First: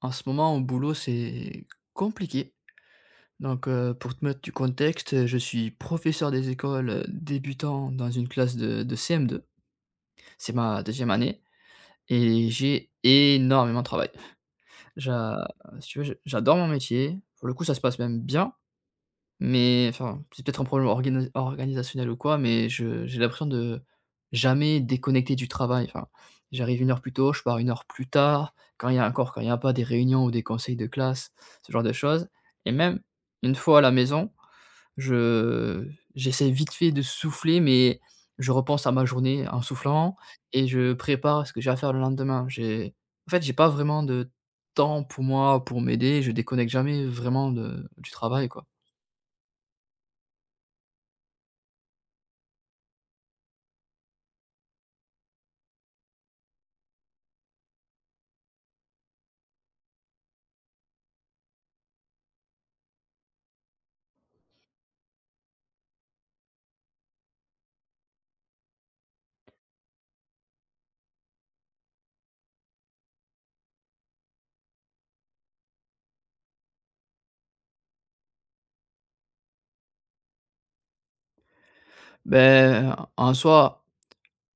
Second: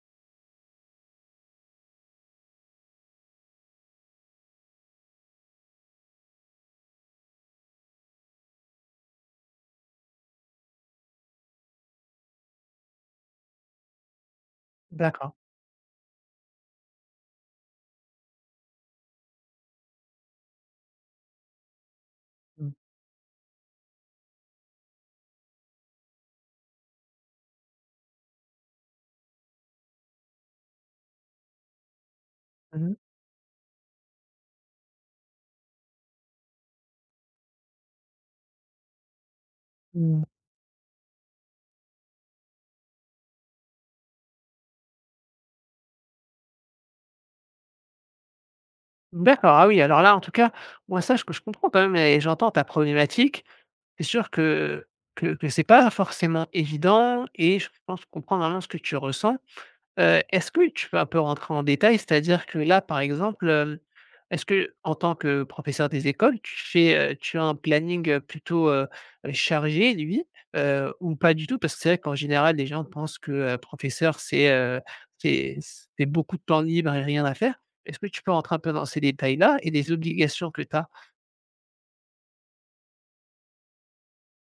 En ce moment, au boulot, c'est compliqué. Donc, pour te mettre du contexte, je suis professeur des écoles, débutants dans une classe de CM2. C'est ma deuxième année et j'ai énormément de travail. D'accord. J'a si tu veux, je j'adore mon métier. Pour le coup, ça se passe même bien. Mais enfin, c'est peut-être un problème organisationnel ou quoi, mais Mmh. je j'ai l'impression de jamais déconnecter du travail. Enfin, j'arrive 1 heure plus tôt, je pars 1 heure plus tard, quand il y a pas des réunions ou des conseils de classe, ce genre de choses et Mmh mh. même une fois à la maison, je j'essaie vite fait de souffler, mais je repense à ma journée en soufflant Mmh. et je prépare ce que j'ai à faire le lendemain. J'ai En fait, j'ai pas vraiment de temps pour moi, pour m'aider, je déconnecte jamais vraiment de du travail, quoi. D'accord, ah oui, alors là, en tout cas, moi, ça, que je comprends quand même et j'entends ta problématique. C'est sûr que c'est pas forcément évident et je pense comprendre vraiment ce que tu ressens. Est-ce que tu peux un peu rentrer en détail? C'est-à-dire que là, par exemple, est-ce qu'en tant que professeur des écoles, tu as un planning, plutôt, chargé lui, ou pas du tout? Parce que c'est vrai qu'en général, les gens pensent que, professeur, c'est, c'est c'est beaucoup de temps libre et rien à faire. Est-ce que tu peux rentrer un peu dans ces détails-là et les obligations que tu as? Ben en soi,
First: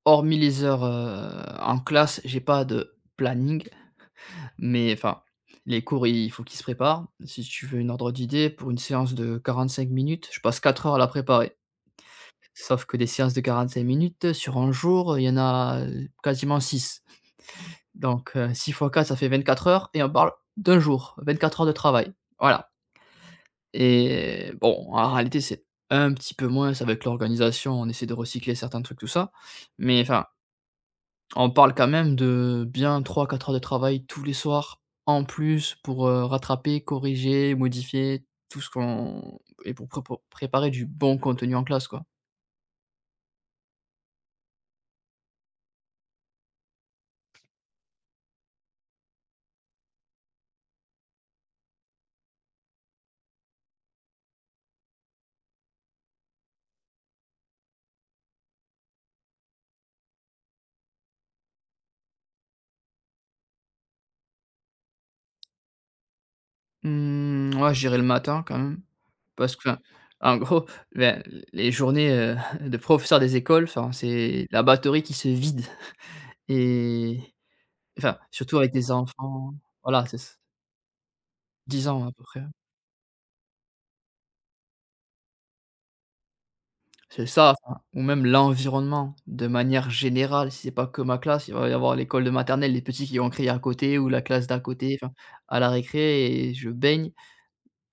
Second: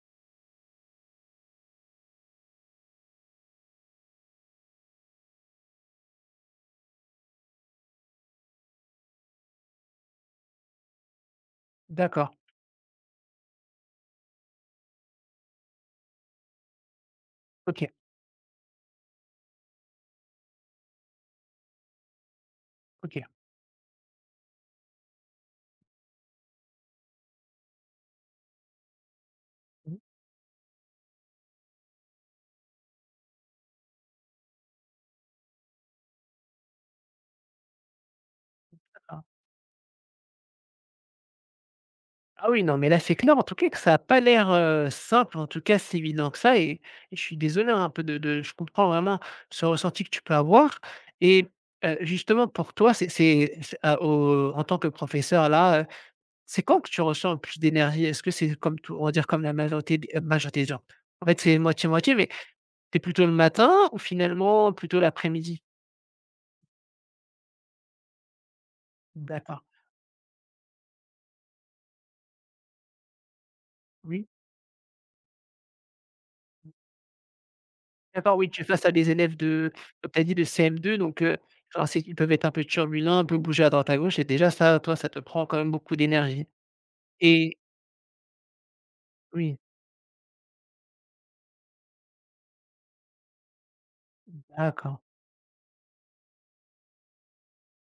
hormis les heures, en classe, j'ai pas de planning, mais enfin, les cours, il faut qu'ils se préparent. Si tu veux une ordre d'idée, pour une séance de 45 minutes, je passe 4 heures à la préparer. D'accord, Sauf que des séances de 45 minutes, sur un jour, il y en a, quasiment six. OK, Donc, 6 fois quatre, ça fait 24 heures et on parle d'un jour, 24 heures de travail. Voilà. OK. Et bon, en réalité, c'est un petit peu moins, c'est avec l'organisation, on essaie de recycler certains trucs, tout ça, Mmh, mais enfin, on parle quand même de bien trois quatre heures de travail tous les soirs, en plus pour, rattraper, corriger, modifier tout ce d'accord. qu'on et pour préparer du bon contenu en classe, quoi. Ah oui, non, mais là, c'est clair, en tout cas, que ça a pas l'air, simple, en tout cas, si évident que ça et je suis désolé, hein, un peu de je comprends vraiment ce ressenti que tu peux avoir et justement, pour toi, c'est à au en tant que professeur, là, c'est quand que tu ressens le plus d'énergie? Est-ce que c'est comme tout on va dire comme la majorité d majorité des gens? En fait, c'est moitié-moitié, mais c'est plutôt le matin ou finalement plutôt l'après-midi? Mmh, ouais, je dirais le matin quand même, parce D'accord, que, enfin, en gros, ben, les journées, de professeur des écoles, enfin, oui. c'est la batterie qui se vide et enfin, D'accord, oui, surtout tu es avec face des à des élèves enfants. de Voilà, comme c'est tu as dit, ç de CM2 donc 10 genre c'est ans à ils peu peuvent près. être un peu turbulents, un peu bouger à droite à gauche et déjà ça, toi, ça te prend quand même beaucoup d'énergie C'est ça, et enfin, ou même l'environnement de oui, manière générale, si c'est pas que ma classe, il va y avoir l'école de maternelle, les petits qui vont crier à côté ou la classe d'à côté, d'accord. enfin, à la récré et je baigne,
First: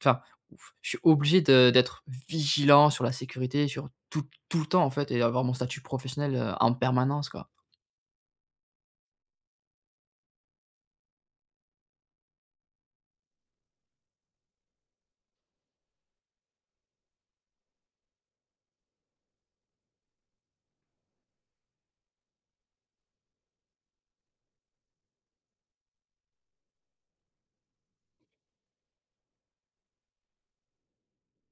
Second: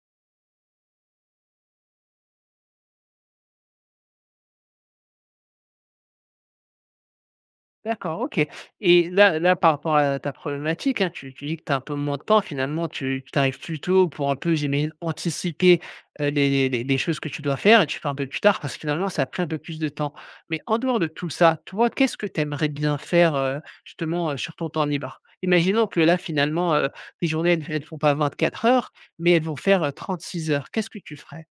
enfin, ouf, je suis obligé de d'être vigilant sur la sécurité, sur tout le temps, en fait, et avoir mon statut professionnel, en permanence, quoi. D'accord, OK, et là, par rapport à ta problématique, hein, tu dis que tu as un peu moins de temps finalement, tu arrives plus tôt pour un peu, j'imagine, anticiper, les choses que tu dois faire et tu fais un peu plus tard parce que finalement ça a pris un peu plus de temps. Mais en dehors de tout ça, toi, qu'est-ce que tu aimerais bien faire, justement, sur ton temps libre? Imaginons que là finalement, tes journées elles font pas 24 heures, mais elles vont faire, 36 heures. Qu'est-ce que tu ferais?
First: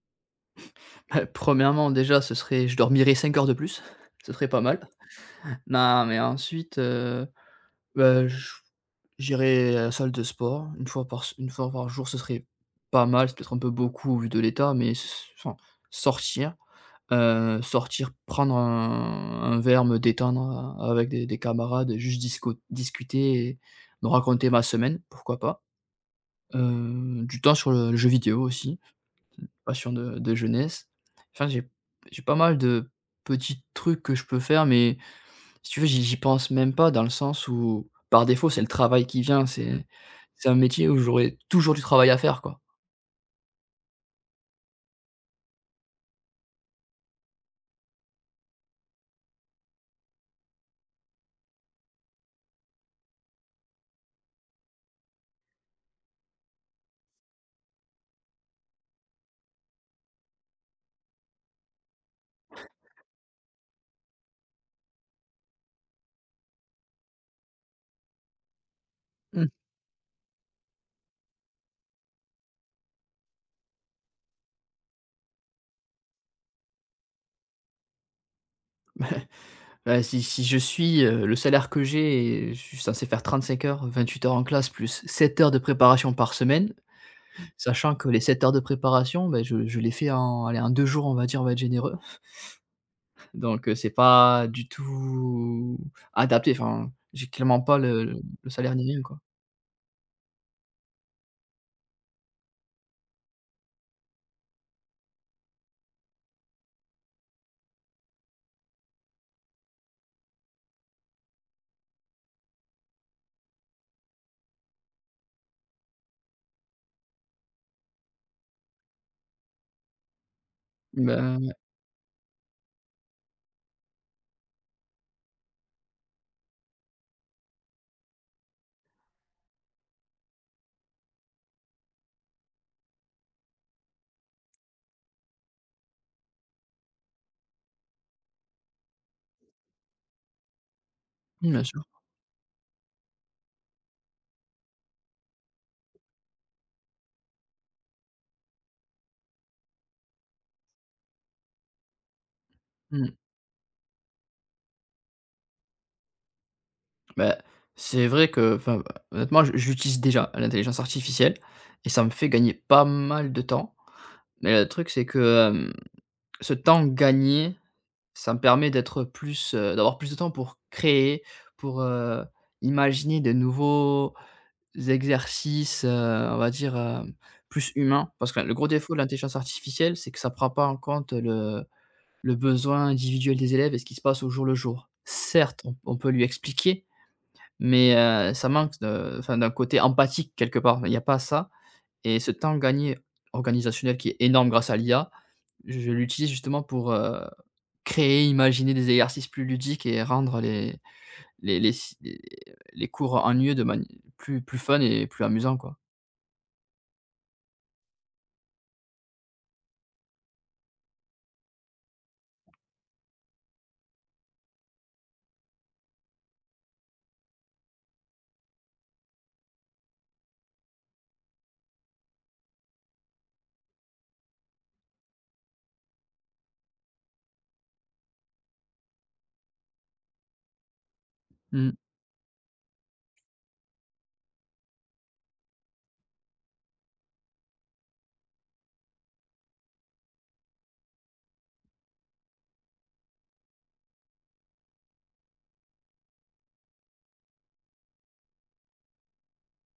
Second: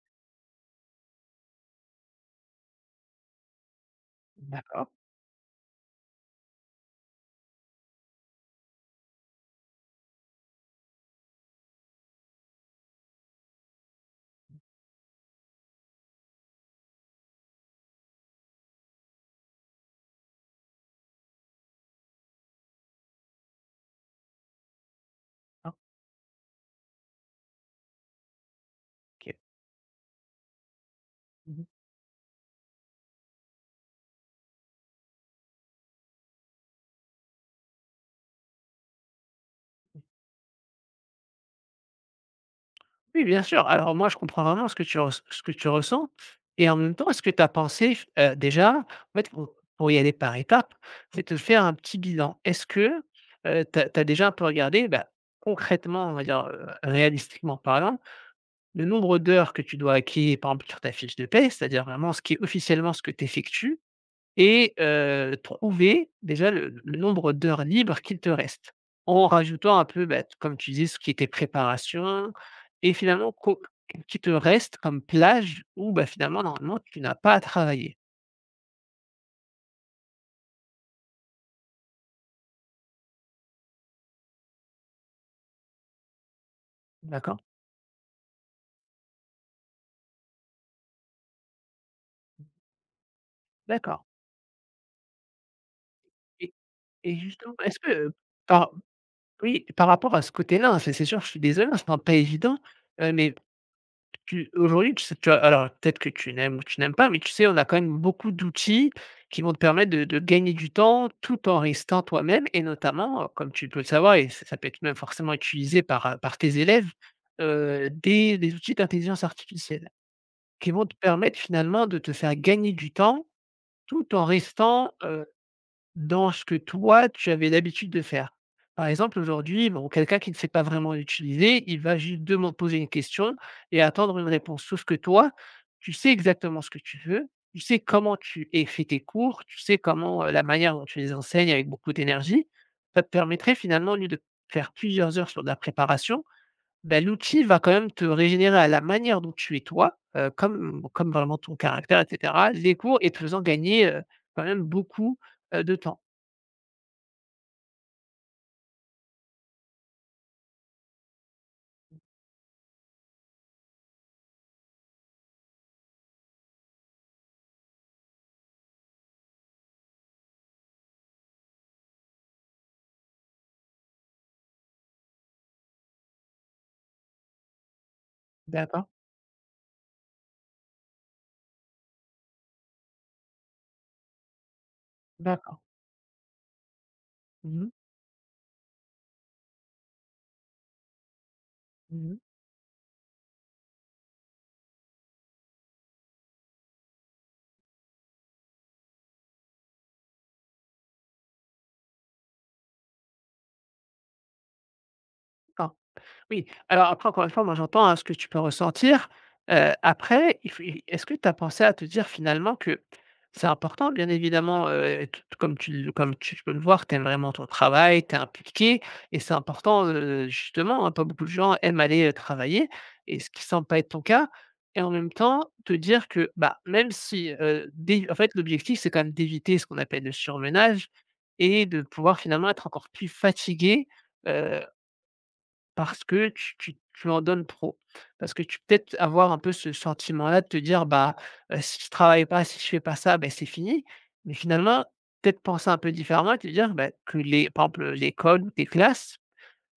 Premièrement déjà, ce serait je dormirais 5 heures de plus, ce serait pas mal. D'accord, Non, mais ensuite, bah, je j'irai à la salle de sport une fois par s 1 fois par jour, ce serait pas mal, c'est peut-être un peu beaucoup vu de l'état, mais s enfin sortir, sortir, prendre un verre, me détendre, avec des camarades, juste disco discuter et me raconter ma semaine, pourquoi pas. hein, Du temps sur le jeu vidéo aussi, OK. passion de jeunesse. Enfin, Mmh. j'ai pas mal de petits trucs que je peux faire, mais si tu veux, j'y pense même pas, dans le sens où, par défaut, c'est le travail qui vient, c'est un métier où j'aurai toujours du travail à faire, quoi. Oui, bien sûr. Alors moi, je comprends vraiment ce que tu ressens et en même temps, est-ce que tu as pensé f déjà, en fait, pour y aller par étapes, c'est de faire un petit bilan. Est-ce que, tu as déjà un peu regardé, bah, concrètement, on va dire, réalistiquement parlant, le nombre d'heures que tu dois acquérir, par exemple, sur ta fiche de paie, c'est-à-dire vraiment ce qui est officiellement ce que tu effectues et trouver déjà le nombre d'heures libres qu'il te reste. En Mmh. rajoutant un peu, bah, comme tu dis, ce qui était préparation et finalement co qui te reste comme plage où, bah, finalement, normalement, tu n'as pas à travailler. Bah, si je suis, le salaire que j'ai et je suis censé faire 35 heures, 28 heures en classe plus 7 heures de préparation par semaine, D'accord. sachant que les 7 heures de préparation, bah, je les fais en, allez, en 2 jours, on va dire, on va être généreux. Donc, c'est D'accord, pas du tout adapté, et enfin, et j'ai justement, clairement pas est-ce que, le par salaire ni rien, quoi. oui, par rapport à ce côté-là, hein, c'est sûr, je suis désolé, hein, c'est pas évident, mais tu, aujourd'hui, tu sais, tu as alors peut-être que tu n'aimes ou tu n'aimes pas, mais tu sais, on a quand même beaucoup d'outils qui vont te permettre de gagner du temps tout en restant toi-même et notamment, comme tu peux le savoir et ça peut être même forcément utilisé par, par tes élèves, des outils d'intelligence artificielle qui vont te Bah, permettre finalement de te faire gagner du temps tout en restant, dans ce que toi, tu avais l'habitude de faire. Par exemple, aujourd'hui, bon, quelqu'un qui ne sait pas vraiment l'utiliser, il va juste deman poser une question et attendre une réponse. Sauf que toi, tu sais exactement ce que tu veux, tu sais comment tu es fait tes cours, tu sais comment, la manière dont tu les enseignes bien avec sûr. beaucoup d'énergie. Ça te permettrait finalement, au lieu de faire plusieurs heures sur de la préparation, bah, l'outil va quand même te régénérer à la manière dont tu es toi, comme vraiment ton caractère et cetera, les cours, Mmh. et te faisant gagner, quand même beaucoup, de temps. Bah, c'est vrai que, enfin, honnêtement, je j'utilise déjà l'intelligence artificielle et ça me fait gagner pas mal de temps. Mais le truc, c'est que, ce temps gagné, ça me permet d'être plus, d'avoir plus de temps pour créer, pour, imaginer de nouveaux exercices, on va dire, plus humains. Parce que, enfin, le gros D'accord, défaut de l'intelligence artificielle, c'est que ça prend pas en compte le besoin individuel des élèves et ce qui se passe au jour le jour. d'accord. Certes, on peut lui expliquer, Mmh mh. mais ça manque de, enfin, d'un côté empathique quelque part. Il n'y a pas ça Mmh, et ce temps gagné organisationnel qui est énorme grâce à l'IA, je l'utilise justement pour, créer, imaginer des exercices plus ludiques et rendre les les les les cours ennuyeux de mani plus fun et plus amusant, d'accord. quoi. Oui, alors après, encore une fois, moi, j'entends, hein, ce que tu peux ressentir. Après, il faut i est-ce que tu as pensé à te dire, finalement, que c'est important, bien évidemment, t comme tu peux le voir, tu aimes vraiment ton travail, tu es impliqué et c'est important, justement, hein, pas beaucoup de gens aiment aller, travailler, et ce qui semble pas être ton cas, et en même temps, te dire que, bah, même si, d'é en fait, l'objectif, c'est quand même d'éviter ce qu'on appelle le surmenage et Mmh, de pouvoir, finalement, être encore plus fatigué, parce que tu en donnes trop. Parce que tu peux peut-être avoir un peu ce sentiment-là de te dire: «Bah, si je travaille pas, si je fais pas ça, ben c'est fini». Mais finalement, peut-être penser un peu différemment et te dire, bah, que les par exemple, l'école ou tes classes,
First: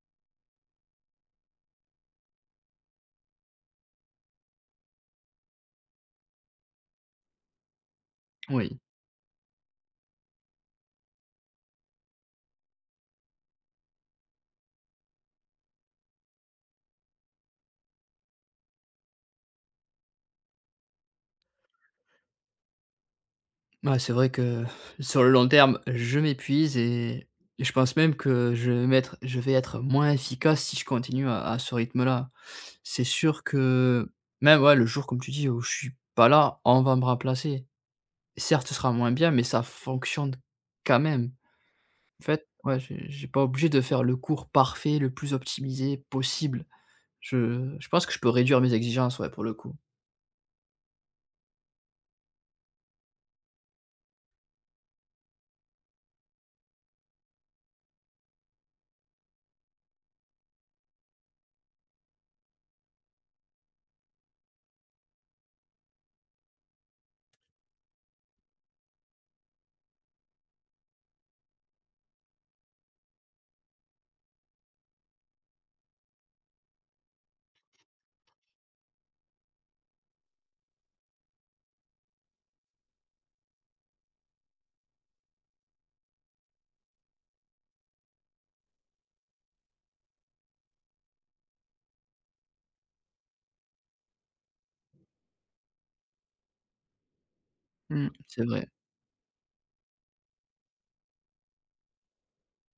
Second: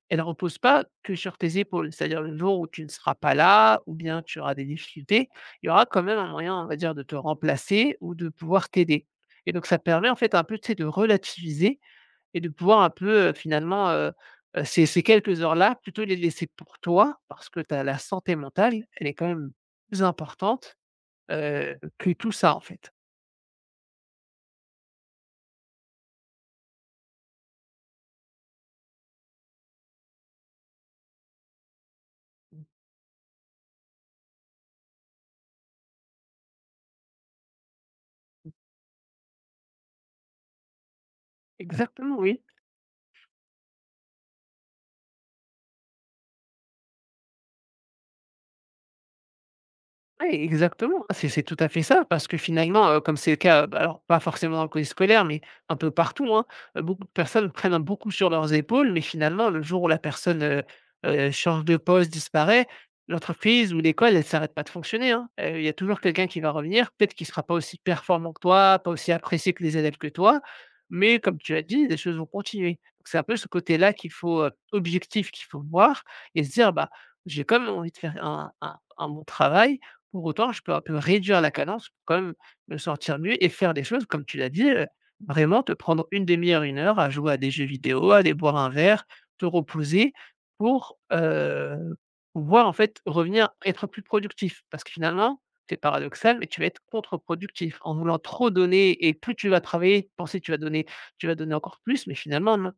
elles ne reposent pas que sur tes épaules. C'est-à-dire, le jour où tu ne seras pas là ou bien tu auras des difficultés, il y aura quand même un moyen, on va dire, de te remplacer ou de pouvoir oui. t'aider. Et donc ça permet en fait un peu, tu sais, de relativiser et de pouvoir un peu, ces quelques heures-là, plutôt les laisser pour toi parce que t'as la santé mentale, elle est quand même plus importante, que tout ça, en fait. Ouais, c'est vrai que sur le long terme, je m'épuise et je pense même que je vais être moins efficace si je continue à ce rythme-là. C'est sûr que même, ouais, le jour, comme tu dis, où je suis pas là, on va me remplacer. Certes, ce sera moins bien, mais ça fonctionne quand même. Exactement, En oui. fait, ouais, j'ai pas obligé de faire le cours parfait, le plus optimisé possible. Je pense que je peux réduire mes exigences, ouais, pour le coup. Oui, exactement, c'est tout à fait ça, parce que finalement, comme c'est le cas, bah, alors pas forcément dans le collège scolaire, mais un peu partout, hein, beaucoup de personnes prennent beaucoup sur leurs épaules, mais finalement, le jour où la personne, change de poste, disparaît, l'entreprise ou l'école, elle s'arrête pas de fonctionner, hein. Il y a toujours quelqu'un qui va revenir, peut-être qu'il sera pas aussi performant que toi, pas aussi apprécié que les élèves que toi, mais comme tu as dit, les choses vont continuer. Donc, c'est un peu ce côté-là qu'il faut, objectif, qu'il faut voir, et se dire: «Bah, j'ai quand même envie de faire un bon travail». Pour autant, je peux un peu réduire la cadence pour quand même me sentir mieux et faire des choses, comme tu l'as dit, vraiment te prendre une demi-heure, une heure à jouer à des jeux vidéo, à aller boire un verre, te reposer pour, pouvoir en fait revenir être plus productif. Parce que finalement, c'est paradoxal, mais tu vas être contre-productif en Mmh, voulant c'est trop vrai. donner et plus tu vas travailler, penser que tu vas donner encore plus, mais finalement non.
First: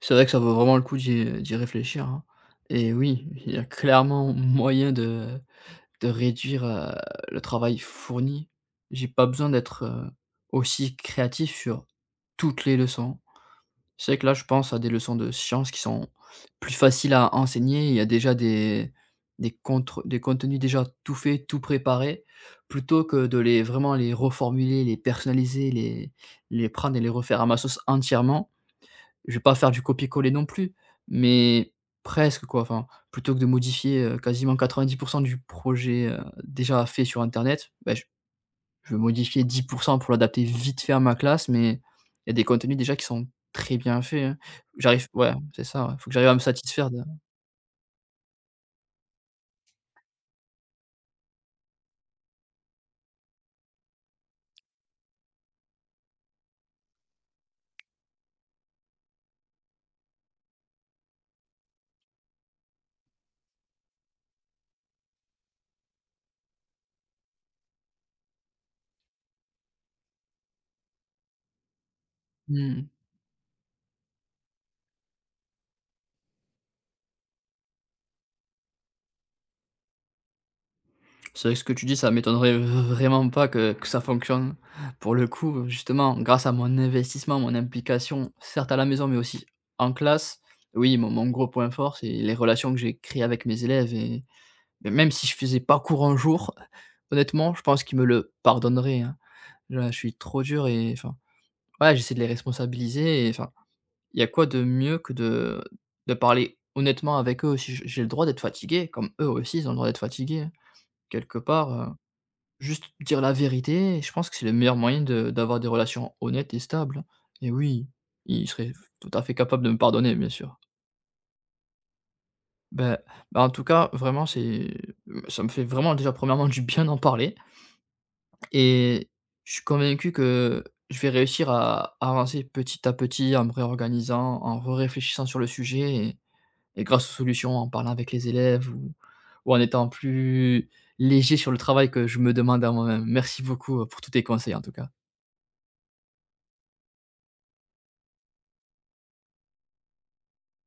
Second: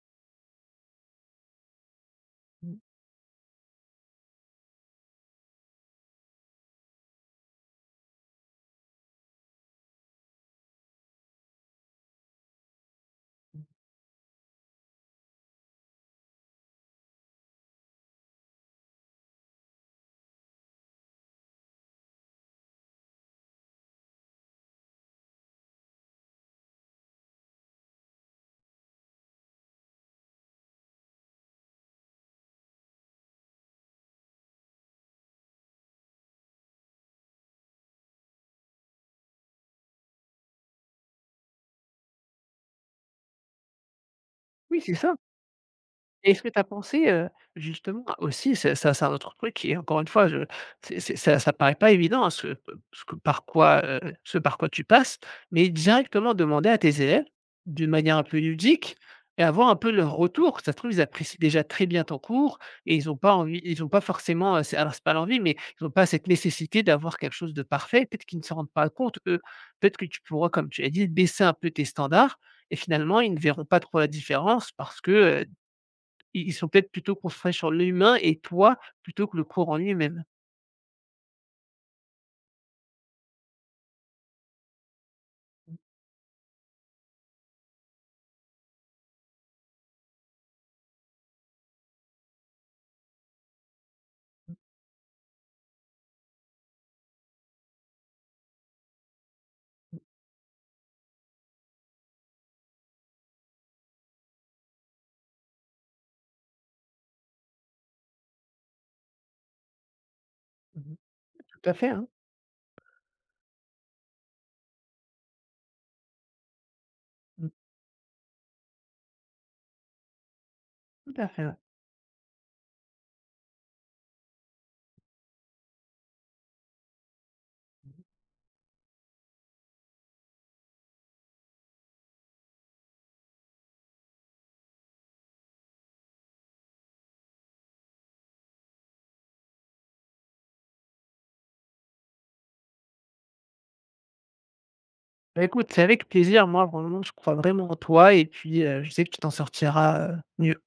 C'est vrai que ça vaut vraiment le coup d'y réfléchir, hein, et oui, il y a clairement moyen de réduire, le travail fourni. J'ai pas besoin d'être, aussi créatif sur toutes les leçons. C'est vrai que là, je pense à des leçons de sciences qui sont plus faciles à enseigner. Il y a déjà des contenus déjà tout faits, tout préparés, plutôt que de les vraiment les reformuler, les personnaliser, les prendre et les refaire à ma sauce entièrement. Je vais pas faire du copier-coller non plus, mais presque, quoi. Enfin, plutôt que de modifier, quasiment 90 du projet, déjà fait sur internet, bah, je vais modifier 10% pour l'adapter vite fait à ma classe, mais il y a des contenus déjà qui sont très bien faits, hein. Oui, c'est J'arrive ça. Ouais, c'est ça. Il faut que j'arrive à me Est-ce que tu as satisfaire de pensé, justement aussi, c'est ça, c'est un autre truc qui est encore une fois, je c'est ça paraît pas évident, hein, ce par quoi tu passes, mais directement demander à tes élèves, d'une manière un peu ludique, et avoir un peu leur retour. Ça se trouve, ils apprécient déjà très bien ton cours et ils ont pas forcément, c'est pas l'envie, mais ils ont pas cette nécessité d'avoir quelque chose de parfait. Peut-être qu'ils ne s'en rendent pas compte, eux. Peut-être que tu pourras, comme tu as dit, baisser un peu tes standards, et mmh. finalement, ils ne verront pas trop la différence parce que, ils sont peut-être plutôt concentrés sur l'humain et toi, plutôt que le cours en lui-même. C'est vrai que ce que tu dis, ça m'étonnerait vraiment pas que ça fonctionne. Pour le coup, justement, grâce à mon investissement, mon implication, certes à la maison, mais aussi en classe, oui, mon gros point fort, c'est les relations que j'ai créées avec mes élèves. et Mmh mais même si je faisais pas cours un jour, honnêtement, je pense qu'ils me le pardonneraient, hein. Là, je mh. suis trop dur et enfin, ouais, j'essaie de les responsabiliser et enfin, il y a quoi de mieux que de parler honnêtement avec eux aussi? J'ai le droit d'être fatigué, comme eux aussi, ils ont le droit d'être fatigués, hein. Mmh. Quelque Tout part, à fait, hein. juste dire la vérité, je pense que c'est le meilleur moyen de d'avoir des relations honnêtes et stables, hein. Et Mmh, oui, il serait tout à fait capable de me pardonner, bien sûr. tout à fait, ouais. Ben, ben, en tout cas, vraiment, c'est ça me fait vraiment déjà, premièrement, du bien d'en parler et je suis convaincu que je vais réussir à avancer petit à petit, en me réorganisant, en réfléchissant sur le sujet et grâce aux solutions, en parlant avec les élèves ou en étant plus léger sur le travail que je me demande à moi-même. Merci beaucoup, pour tous tes conseils, en tout cas. Bah, écoute, c'est avec plaisir. Moi, vraiment, je crois vraiment en toi, et puis, je sais que tu t'en sortiras, mieux.